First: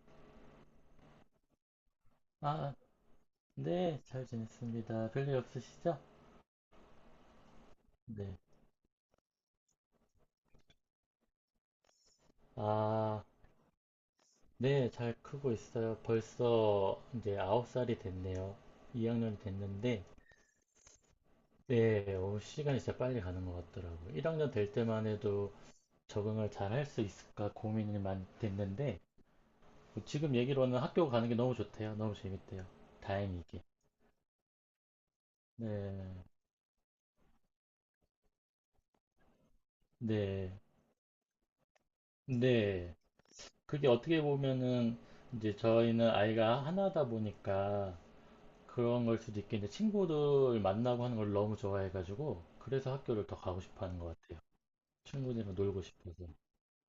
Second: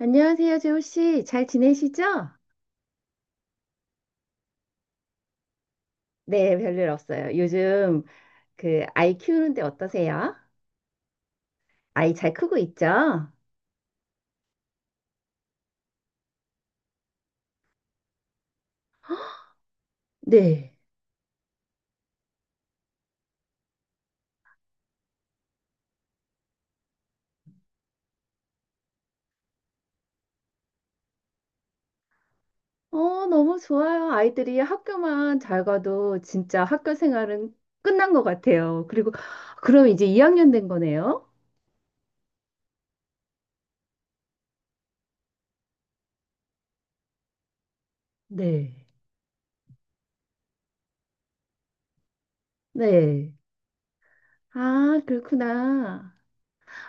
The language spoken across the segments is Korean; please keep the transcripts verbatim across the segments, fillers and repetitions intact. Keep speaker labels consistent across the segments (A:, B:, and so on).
A: 안녕하세요, 재호 씨. 잘 지내시죠?
B: 아, 네, 잘 지냈습니다. 별일 없으시죠?
A: 네, 별일 없어요. 요즘
B: 네.
A: 그 아이 키우는데 어떠세요? 아이 잘 크고
B: 아,
A: 있죠?
B: 네, 잘 크고 있어요. 벌써 이제 아홉 살이 됐네요. 이 학년이 됐는데,
A: 네.
B: 네, 어, 시간이 진짜 빨리 가는 것 같더라고요. 일 학년 될 때만 해도 적응을 잘 할 수 있을까 고민이 많이 됐는데, 뭐 지금 얘기로는 학교 가는 게 너무 좋대요. 너무 재밌대요.
A: 어, 너무
B: 다행이게.
A: 좋아요. 아이들이 학교만 잘 가도
B: 네,
A: 진짜 학교 생활은 끝난 것 같아요. 그리고 그럼 이제 이 학년
B: 네,
A: 된 거네요?
B: 네. 그게 어떻게 보면은, 이제 저희는 아이가 하나다 보니까,
A: 네.
B: 그런 걸 수도 있겠는데 친구들 만나고 하는 걸 너무 좋아해가지고 그래서 학교를
A: 네.
B: 더 가고 싶어 하는 것 같아요.
A: 아,
B: 친구들이랑 놀고
A: 그렇구나.
B: 싶어서.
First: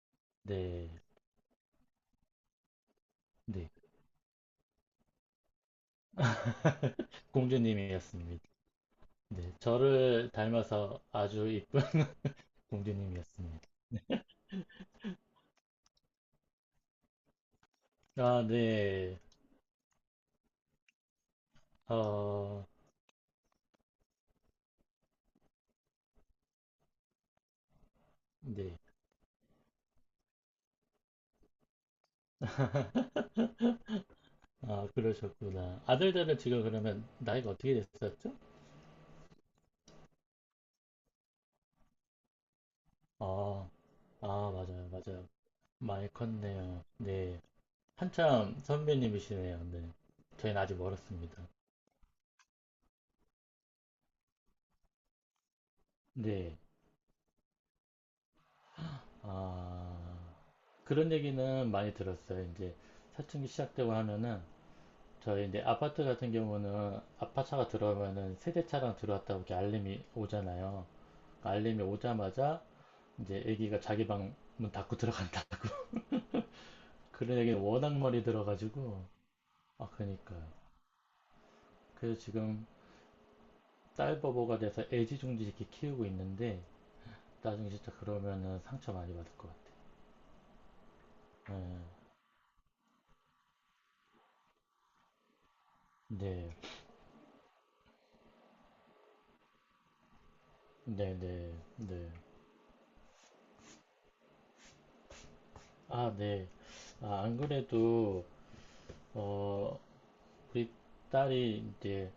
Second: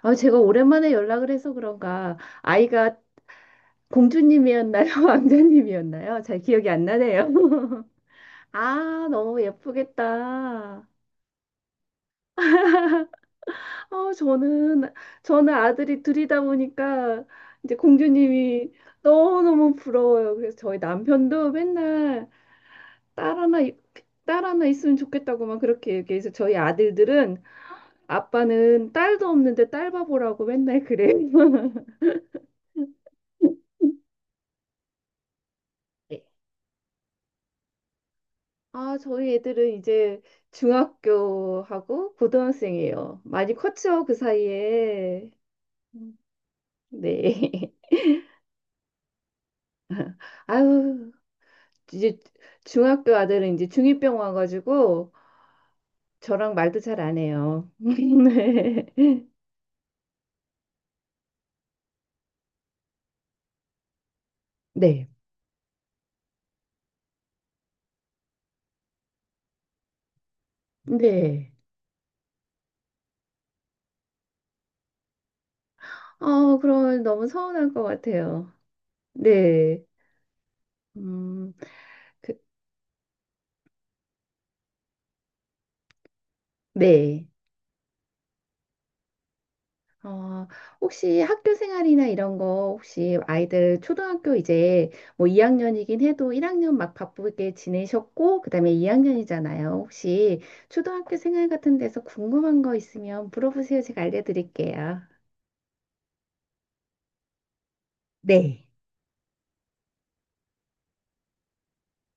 A: 아, 제가 오랜만에
B: 네,
A: 연락을 해서 그런가 아이가
B: 네.
A: 공주님이었나요? 왕자님이었나요? 잘 기억이 안 나네요.
B: 공주님이었습니다.
A: 아, 너무
B: 네, 저를
A: 예쁘겠다.
B: 닮아서 아주 이쁜 공주님이었습니다.
A: 어, 저는, 저는 아들이 둘이다 보니까 이제
B: 아,
A: 공주님이
B: 네.
A: 너무너무 부러워요. 그래서 저희 남편도 맨날
B: 어,
A: 딸 하나, 있- 딸 하나 있으면 좋겠다고만 그렇게 얘기해서 저희 아들들은
B: 네.
A: 아빠는 딸도 없는데 딸 바보라고 맨날 그래요.
B: 아, 그러셨구나.
A: 네.
B: 아들들은 지금 그러면 나이가 어떻게 됐었죠?
A: 아, 저희 애들은 이제 중학교하고 고등학생이에요. 많이
B: 아,
A: 컸죠, 그
B: 아, 맞아요, 맞아요.
A: 사이에.
B: 많이
A: 음,
B: 컸네요. 네.
A: 네.
B: 한참 선배님이시네요. 네. 저희는 아직
A: 아유.
B: 멀었습니다.
A: 이제 중학교 아들은 이제 중이 병 와가지고 저랑
B: 네.
A: 말도 잘 안 해요. 네.
B: 아, 그런 얘기는 많이 들었어요. 이제 사춘기 시작되고 하면은
A: 네.
B: 저희 이제 아파트 같은 경우는 아파트차가 들어오면은 세대차랑 들어왔다고 이렇게 알림이 오잖아요. 그
A: 네.
B: 알림이 오자마자 이제 애기가 자기 방 문 닫고 들어간다.
A: 어, 그럼 너무
B: 그런 얘기는
A: 서운할 것
B: 워낙 많이
A: 같아요.
B: 들어가지고
A: 네.
B: 아 그러니까요.
A: 음,
B: 그래서
A: 그,
B: 지금 딸 바보가 돼서 애지중지 이렇게 키우고 있는데
A: 네.
B: 나중에 진짜 그러면은 상처 많이 받을 것
A: 어, 혹시 학교
B: 같아요.
A: 생활이나 이런 거 혹시 아이들 초등학교 이제 뭐 이 학년이긴 해도
B: 네,
A: 일 학년 막 바쁘게 지내셨고 그다음에 이 학년이잖아요. 혹시
B: 네,
A: 초등학교
B: 네,
A: 생활
B: 네,
A: 같은 데서
B: 네.
A: 궁금한 거 있으면 물어보세요. 제가 알려드릴게요.
B: 아, 네. 아, 안 그래도,
A: 네.
B: 어, 우리 딸이 이제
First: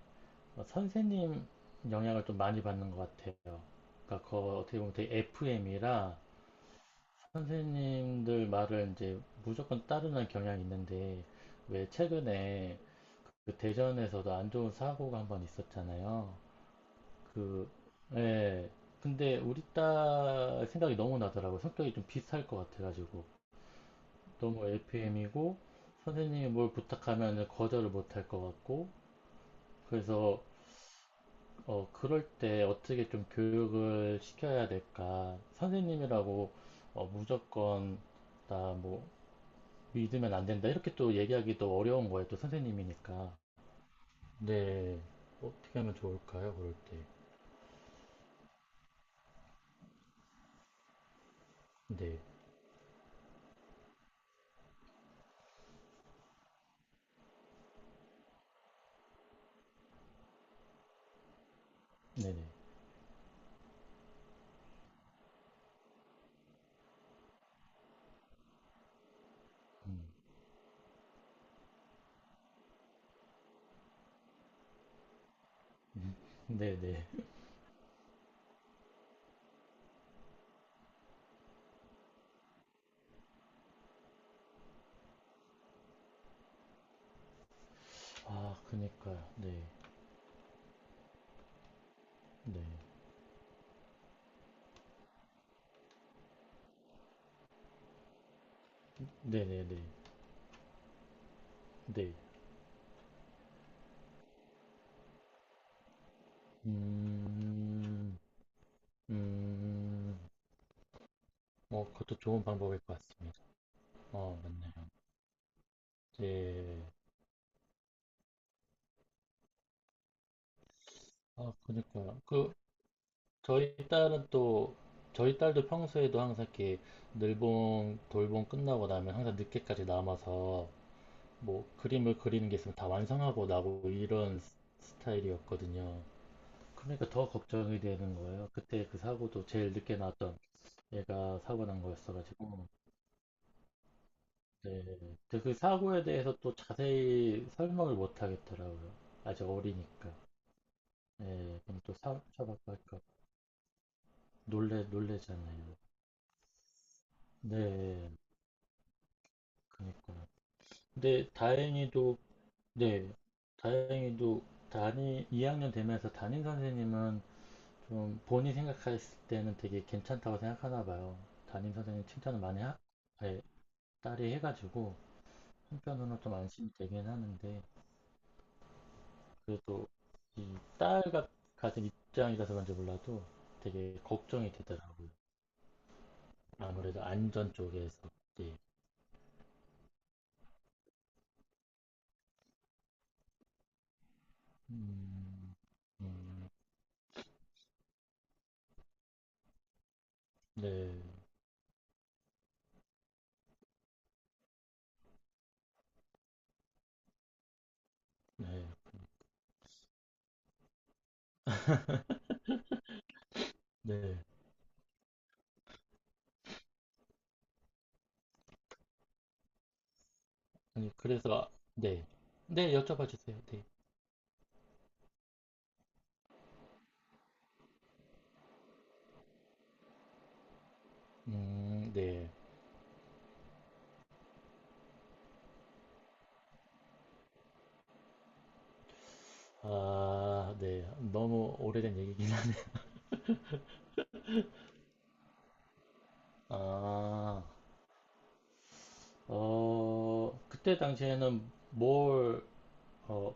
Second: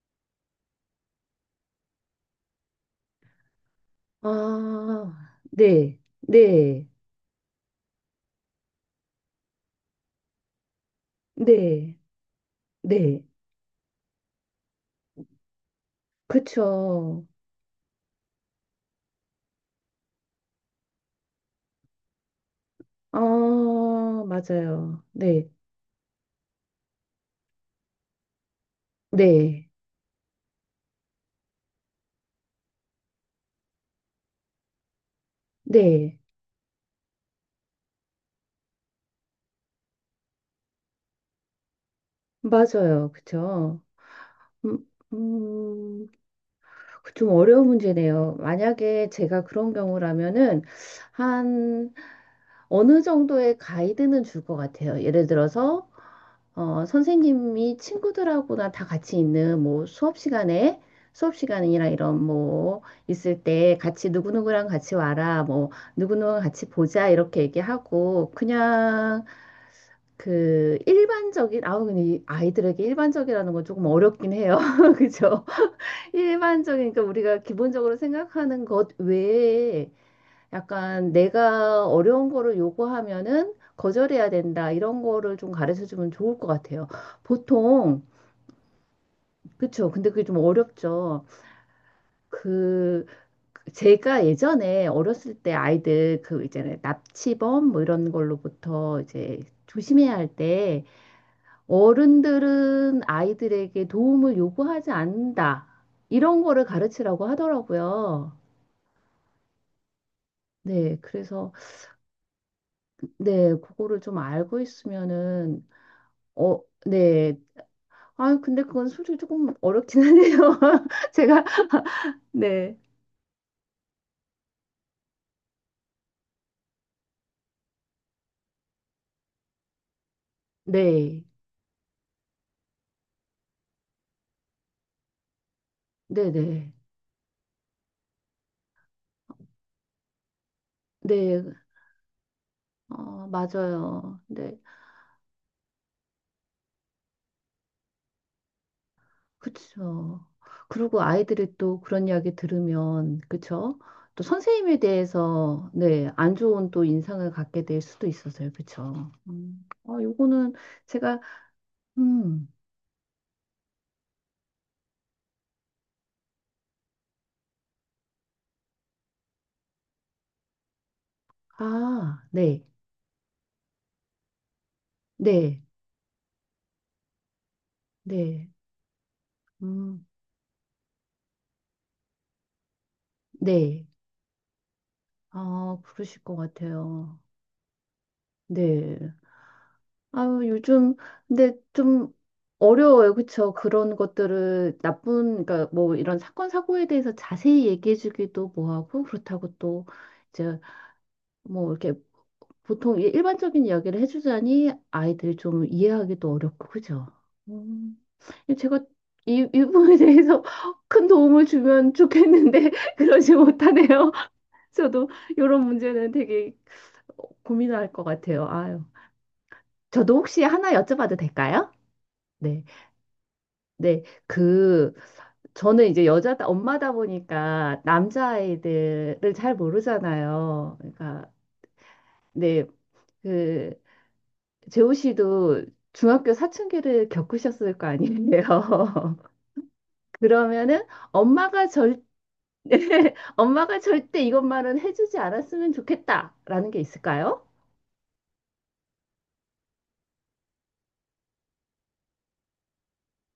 B: 선생님 영향을 좀 많이 받는 것 같아요. 그러니까 거 어떻게 보면
A: 아,
B: 되게
A: 네,
B: 에프엠이라
A: 네,
B: 선생님들 말을 이제 무조건 따르는 경향이 있는데, 왜
A: 네,
B: 최근에
A: 네.
B: 그 대전에서도 안 좋은 사고가 한번 있었잖아요.
A: 그쵸.
B: 그, 예. 근데 우리 딸 생각이 너무 나더라고요. 성격이 좀 비슷할 것
A: 아,
B: 같아가지고. 너무
A: 맞아요. 네,
B: 엘피엠이고 선생님이 뭘 부탁하면 거절을 못 할 것 같고
A: 네,
B: 그래서 어, 그럴 때 어떻게 좀 교육을 시켜야 될까?
A: 네.
B: 선생님이라고 어, 무조건 나 뭐 믿으면 안 된다 이렇게 또 얘기하기도 어려운 거예요. 또
A: 맞아요.
B: 선생님이니까.
A: 그쵸. 음,
B: 네. 어떻게 하면
A: 음,
B: 좋을까요? 그럴 때.
A: 그 좀 어려운 문제네요. 만약에 제가 그런 경우라면은, 한,
B: 네.
A: 어느 정도의 가이드는 줄 것 같아요. 예를 들어서, 어, 선생님이 친구들하고나 다 같이 있는 뭐 수업 시간에 수업 시간이나 이런
B: 네네.
A: 뭐 있을 때 같이 누구누구랑 같이 와라 뭐 누구누구랑 같이 보자 이렇게 얘기하고 그냥
B: 음.
A: 그 일반적인 아우 근데 이 아이들에게 일반적이라는 건 조금 어렵긴 해요. 그죠? 일반적인 그러니까
B: 네네.
A: 우리가 기본적으로 생각하는 것 외에 약간 내가 어려운 거를 요구하면은 거절해야 된다. 이런 거를 좀 가르쳐 주면 좋을 것 같아요. 보통,
B: 아, 그니까요. 네.
A: 그쵸. 근데 그게 좀 어렵죠.
B: 네.
A: 그, 제가 예전에 어렸을 때 아이들 그 이제 납치범 뭐 이런 걸로부터 이제
B: 네네네.
A: 조심해야 할 때
B: 네.
A: 어른들은 아이들에게 도움을 요구하지 않는다. 이런 거를 가르치라고
B: 음.
A: 하더라고요.
B: 음.
A: 네. 그래서,
B: 어, 그것도 좋은 방법일 것 같습니다.
A: 네. 그거를 좀
B: 어,
A: 알고
B: 맞네요.
A: 있으면은 어,
B: 예.
A: 네, 아, 근데 그건 솔직히 조금 어렵긴 하네요. 제가,
B: 아, 그니까요. 그,
A: 네.
B: 저희 딸은 또, 저희 딸도 평소에도 항상 이렇게 늘봉, 돌봉 끝나고 나면 항상 늦게까지 남아서
A: 네.
B: 뭐 그림을 그리는 게 있으면 다 완성하고 나고 이런 스- 스타일이었거든요.
A: 네네.
B: 그러니까 더 걱정이 되는 거예요. 그때 그 사고도 제일 늦게 났던 애가
A: 네.
B: 사고 난 거였어가지고.
A: 어, 맞아요. 네.
B: 네. 근데 그 사고에 대해서 또 자세히 설명을 못 하겠더라고요. 아직 어리니까.
A: 그쵸. 그리고 아이들이
B: 네,
A: 또
B: 그럼 또
A: 그런 이야기
B: 사업자밖에 할까
A: 들으면, 그쵸? 또 선생님에
B: 놀래
A: 대해서,
B: 놀래잖아요.
A: 네. 안 좋은 또 인상을 갖게 될 수도
B: 네,
A: 있어서요. 그쵸? 음. 아,
B: 그니까요.
A: 요거는 제가,
B: 근데 다행히도
A: 음,
B: 네, 다행히도 담임 이 학년 되면서 담임 선생님은 좀 본인 생각했을 때는 되게 괜찮다고 생각하나 봐요. 담임 선생님
A: 아,
B: 칭찬을 많이
A: 네.
B: 하, 예, 딸이 해가지고
A: 네.
B: 한편으로는 좀 안심이 되긴 하는데
A: 네.
B: 그래도
A: 음,
B: 이 딸과 같은 입장이라서 그런지 몰라도
A: 네.
B: 되게 걱정이 되더라고요.
A: 아, 그러실 것
B: 아무래도
A: 같아요.
B: 안전 쪽에서. 예.
A: 네. 아유, 요즘, 근데 좀 어려워요. 그쵸? 그런 것들을 나쁜,
B: 음,
A: 그러니까 뭐 이런
B: 음,
A: 사건, 사고에 대해서 자세히 얘기해주기도 뭐하고, 그렇다고 또 이제
B: 네,
A: 뭐 이렇게 보통 이- 일반적인 이야기를 해주자니 아이들이 좀 이해하기도 어렵고, 그죠? 음,
B: 네,
A: 제가 이, 이 부분에 대해서 큰 도움을 주면 좋겠는데, 그러지 못하네요.
B: 네.
A: 저도 이런 문제는 되게 고민할 것 같아요. 아유. 저도 혹시 하나
B: 아니,
A: 여쭤봐도
B: 그래서, 아,
A: 될까요?
B: 네.
A: 네.
B: 네, 여쭤봐 주세요. 네.
A: 네, 그, 저는 이제 여자, 엄마다 보니까 남자아이들을 잘 모르잖아요. 그러니까,
B: 음, 네.
A: 네, 그, 재호 씨도 중학교 사춘기를 겪으셨을 거 아니에요.
B: 아,
A: 그러면은
B: 네. 너무
A: 엄마가
B: 오래된
A: 절,
B: 얘기긴 한.
A: 엄마가 절대 이것만은 해주지 않았으면 좋겠다라는 게
B: 아,
A: 있을까요?
B: 어, 그때 당시에는 뭘, 어,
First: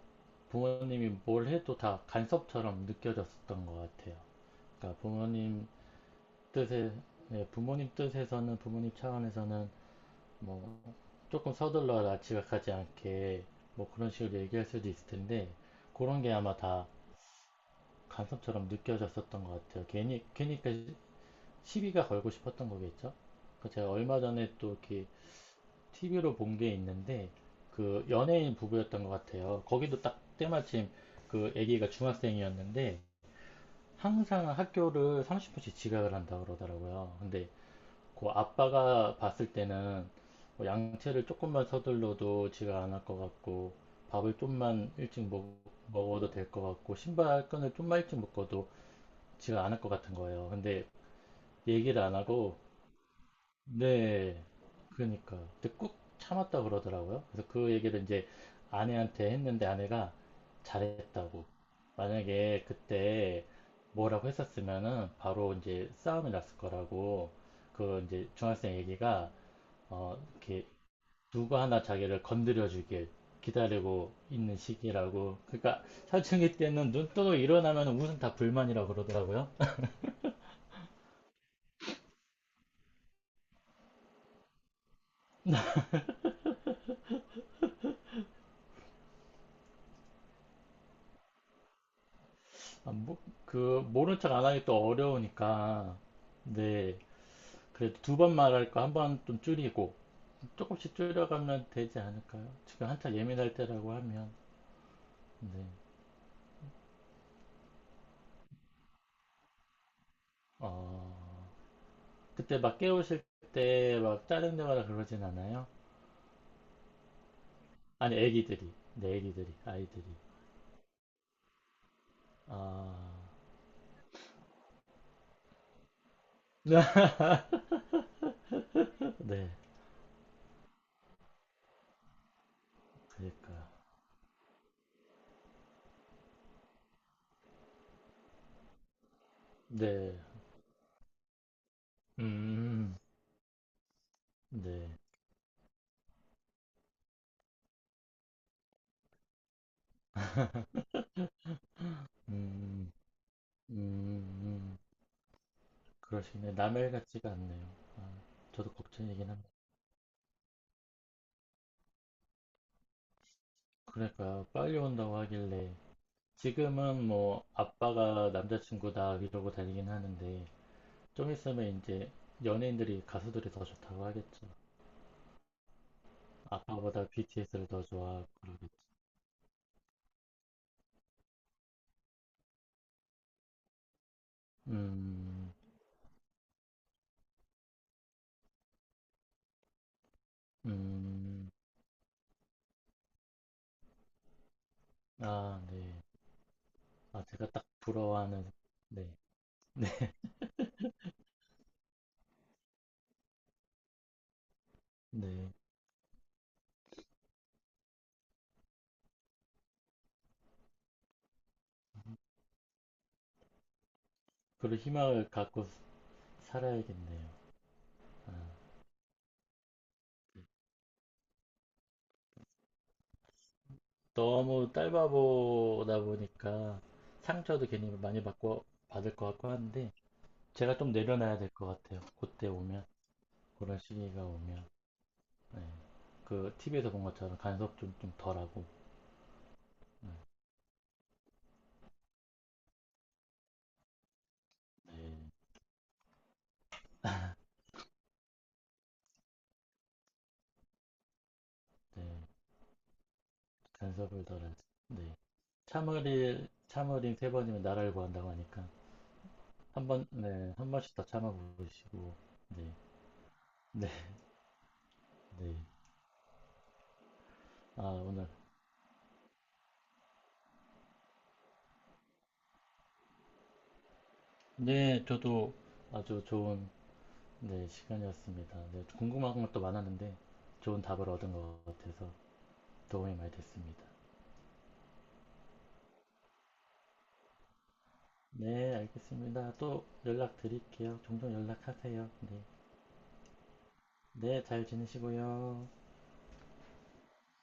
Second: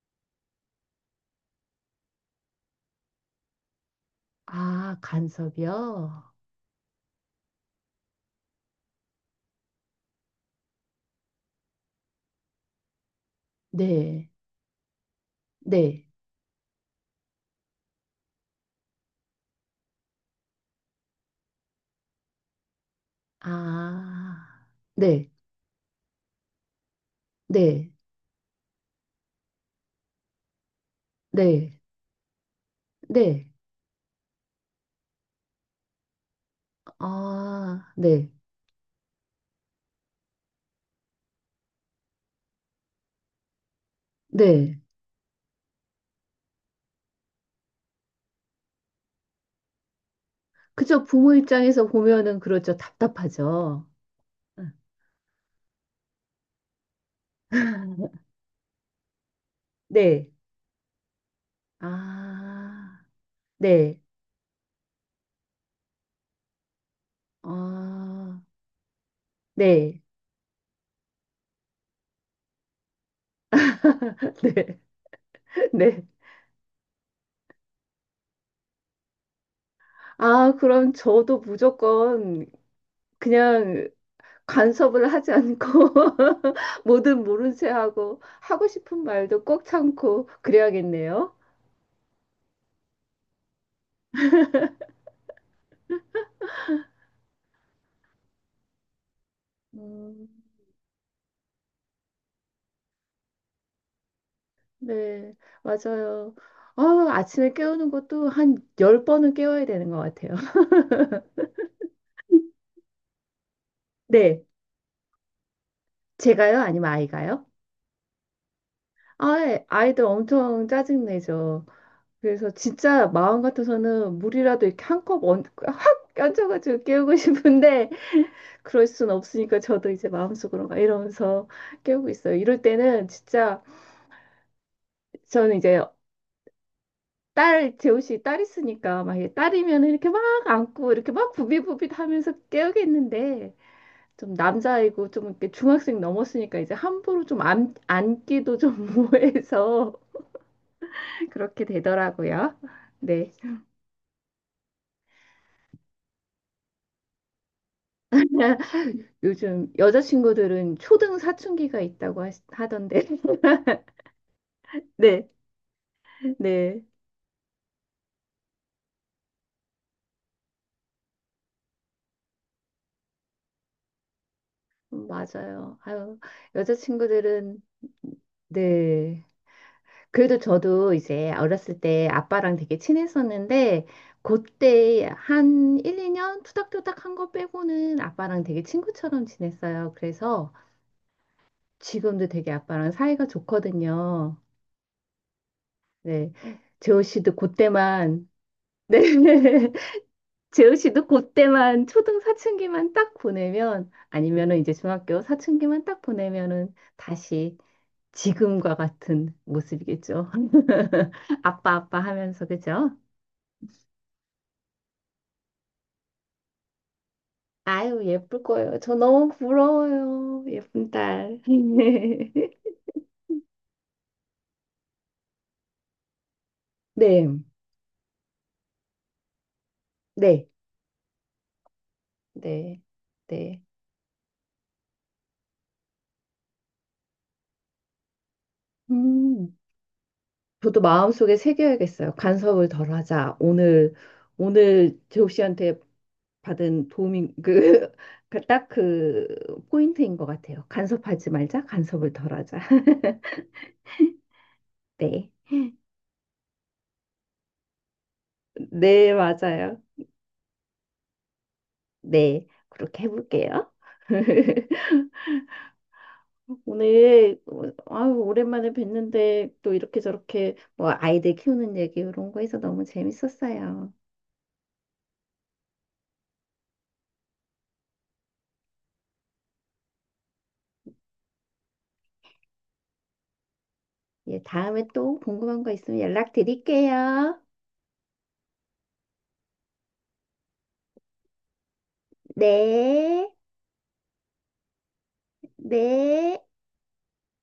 B: 부모님이 뭘 해도 다 간섭처럼 느껴졌었던 것 같아요.
A: 아,
B: 그러니까 부모님
A: 간섭이요?
B: 뜻에, 네, 부모님 뜻에서는, 부모님 차원에서는 뭐 조금 서둘러 지각하지 않게 뭐 그런
A: 네,
B: 식으로 얘기할 수도 있을 텐데
A: 네,
B: 그런 게 아마 다 간섭처럼 느껴졌었던 것 같아요. 괜히 괜히 그 시비가 걸고 싶었던 거겠죠? 그 제가 얼마 전에
A: 아,
B: 또 이렇게
A: 네,
B: 티비로 본 게 있는데
A: 네,
B: 그 연예인 부부였던 것 같아요. 거기도 딱 때마침 그
A: 네,
B: 아기가 중학생이었는데
A: 네,
B: 항상 학교를 삼십 분씩 지각을 한다 그러더라고요. 근데
A: 아,
B: 그
A: 네.
B: 아빠가 봤을 때는 뭐 양채를 조금만 서둘러도 지가 안 할 것 같고 밥을
A: 네.
B: 좀만 일찍 먹, 먹어도 될 것 같고 신발끈을 좀만 일찍 묶어도 지가 안 할 것 같은 거예요. 근데
A: 그죠. 부모 입장에서
B: 얘기를 안
A: 보면은
B: 하고
A: 그렇죠. 답답하죠.
B: 네 그러니까 근데 꾹 참았다 그러더라고요. 그래서 그 얘기를 이제 아내한테 했는데 아내가
A: 네.
B: 잘했다고 만약에
A: 아,
B: 그때
A: 네.
B: 뭐라고 했었으면은 바로 이제 싸움이 났을 거라고 그 이제
A: 아,
B: 중학생 얘기가
A: 네.
B: 어, 이렇게 누가 하나 자기를 건드려주길 기다리고 있는
A: 네.
B: 시기라고. 그러니까
A: 네
B: 사춘기 때는 눈 뜨고 일어나면 우선 다 불만이라고 그러더라고요.
A: 아, 그럼 저도 무조건 그냥 간섭을 하지 않고 뭐든 모른 채 하고 하고 싶은 말도 꼭 참고 그래야겠네요.
B: 아, 뭐, 그 모른 척 안 하기 또 어려우니까. 네. 그래도 두 번 말할 거 한 번 좀 줄이고
A: 음,
B: 조금씩 줄여가면 되지 않을까요? 지금 한창 예민할 때라고 하면.
A: 네,
B: 네.
A: 맞아요. 아, 아침에 깨우는 것도 한 열번은 깨워야 되는 것 같아요.
B: 어, 그때 막 깨우실 때 막
A: 네.
B: 짜증내거나 그러진 않아요?
A: 제가요? 아니면 아이가요?
B: 아니, 애기들이. 네,
A: 아,
B: 애기들이. 아이들이.
A: 아이들 엄청 짜증내죠. 그래서
B: 아,
A: 진짜 마음 같아서는 물이라도 이렇게 한 컵 확 얹어가지고 깨우고 싶은데 그럴 순
B: 네,
A: 없으니까 저도 이제 마음속으로 막 이러면서 깨우고 있어요. 이럴 때는 진짜
B: 그러니까.
A: 저는 이제 딸, 재우씨 딸 있으니까 막 이게 딸이면 이렇게
B: 네,
A: 막 안고 이렇게 막 부비부빗 하면서
B: 음,
A: 깨우겠는데 좀
B: 네,
A: 남자이고 좀 이렇게 중학생 넘었으니까 이제 함부로 좀 안, 안기도 좀 뭐해서 그렇게 되더라고요.
B: 음,
A: 네.
B: 음, 음, 그러시네. 남의 일 같지가 않네요. 아, 저도 걱정이긴 합니다.
A: 요즘 여자친구들은 초등 사춘기가 있다고 하, 하던데.
B: 그러니까 빨리 온다고
A: 네.
B: 하길래
A: 네.
B: 지금은 뭐 아빠가 남자친구다 이러고 다니긴 하는데 좀 있으면 이제 연예인들이 가수들이 더 좋다고 하겠죠.
A: 맞아요. 아유,
B: 아빠보다
A: 여자친구들은
B: 비티에스를 더 좋아하고 그러겠죠.
A: 네. 그래도 저도 이제 어렸을 때 아빠랑 되게 친했었는데, 그때
B: 음,
A: 한 일, 이 년 투닥투닥 한 거 빼고는 아빠랑 되게 친구처럼 지냈어요. 그래서
B: 음,
A: 지금도 되게 아빠랑 사이가 좋거든요.
B: 아, 네.
A: 네. 재호
B: 아,
A: 씨도
B: 제가 딱
A: 그때만,
B: 부러워하는, 네,
A: 네. 재우 씨도 그때만 초등 사춘기만 딱 보내면 아니면은 이제 중학교
B: 네.
A: 사춘기만 딱 보내면은 다시 지금과 같은 모습이겠죠. 아빠 아빠 하면서 그죠?
B: 그런 희망을 갖고 살아야겠네요.
A: 아유
B: 아,
A: 예쁠 거예요. 저 너무 부러워요. 예쁜 딸.
B: 너무 딸바보다 보니까
A: 네,
B: 상처도 괜히 많이 받고 받을 것 같고 하는데
A: 네,
B: 제가 좀 내려놔야 될 것 같아요. 그때
A: 네,
B: 오면
A: 네.
B: 그런 시기가 오면 네. 그 티비에서 본 것처럼 간섭 좀 좀 덜하고
A: 음,
B: 네.
A: 저도 마음속에 새겨야겠어요. 간섭을 덜하자. 오늘 오늘
B: 네,
A: 재욱 씨한테 받은 도움인 그, 그 딱 그 포인트인 것 같아요. 간섭하지 말자,
B: 네.
A: 간섭을 덜하자.
B: 간섭을 덜하지. 네.
A: 네,
B: 참을일 참으인세 번이면 나라를 구한다고 하니까
A: 네, 맞아요.
B: 한 번, 네, 한 번씩 더 참아보시고
A: 네,
B: 네,
A: 그렇게 해볼게요.
B: 네, 네.
A: 오늘 어,
B: 아
A: 아유,
B: 오늘
A: 오랜만에 뵀는데 또 이렇게 저렇게 뭐 아이들 키우는 얘기 이런 거 해서 너무 재밌었어요.
B: 네, 저도 아주 좋은 네, 시간이었습니다. 네, 궁금한 것도 많았는데 좋은 답을 얻은 것 같아서 도움이 많이 됐습니다.
A: 예, 다음에 또 궁금한 거 있으면 연락드릴게요.
B: 네, 알겠습니다. 또 연락드릴게요. 종종 연락하세요. 네,
A: 네,
B: 네, 잘 지내시고요.
A: 네.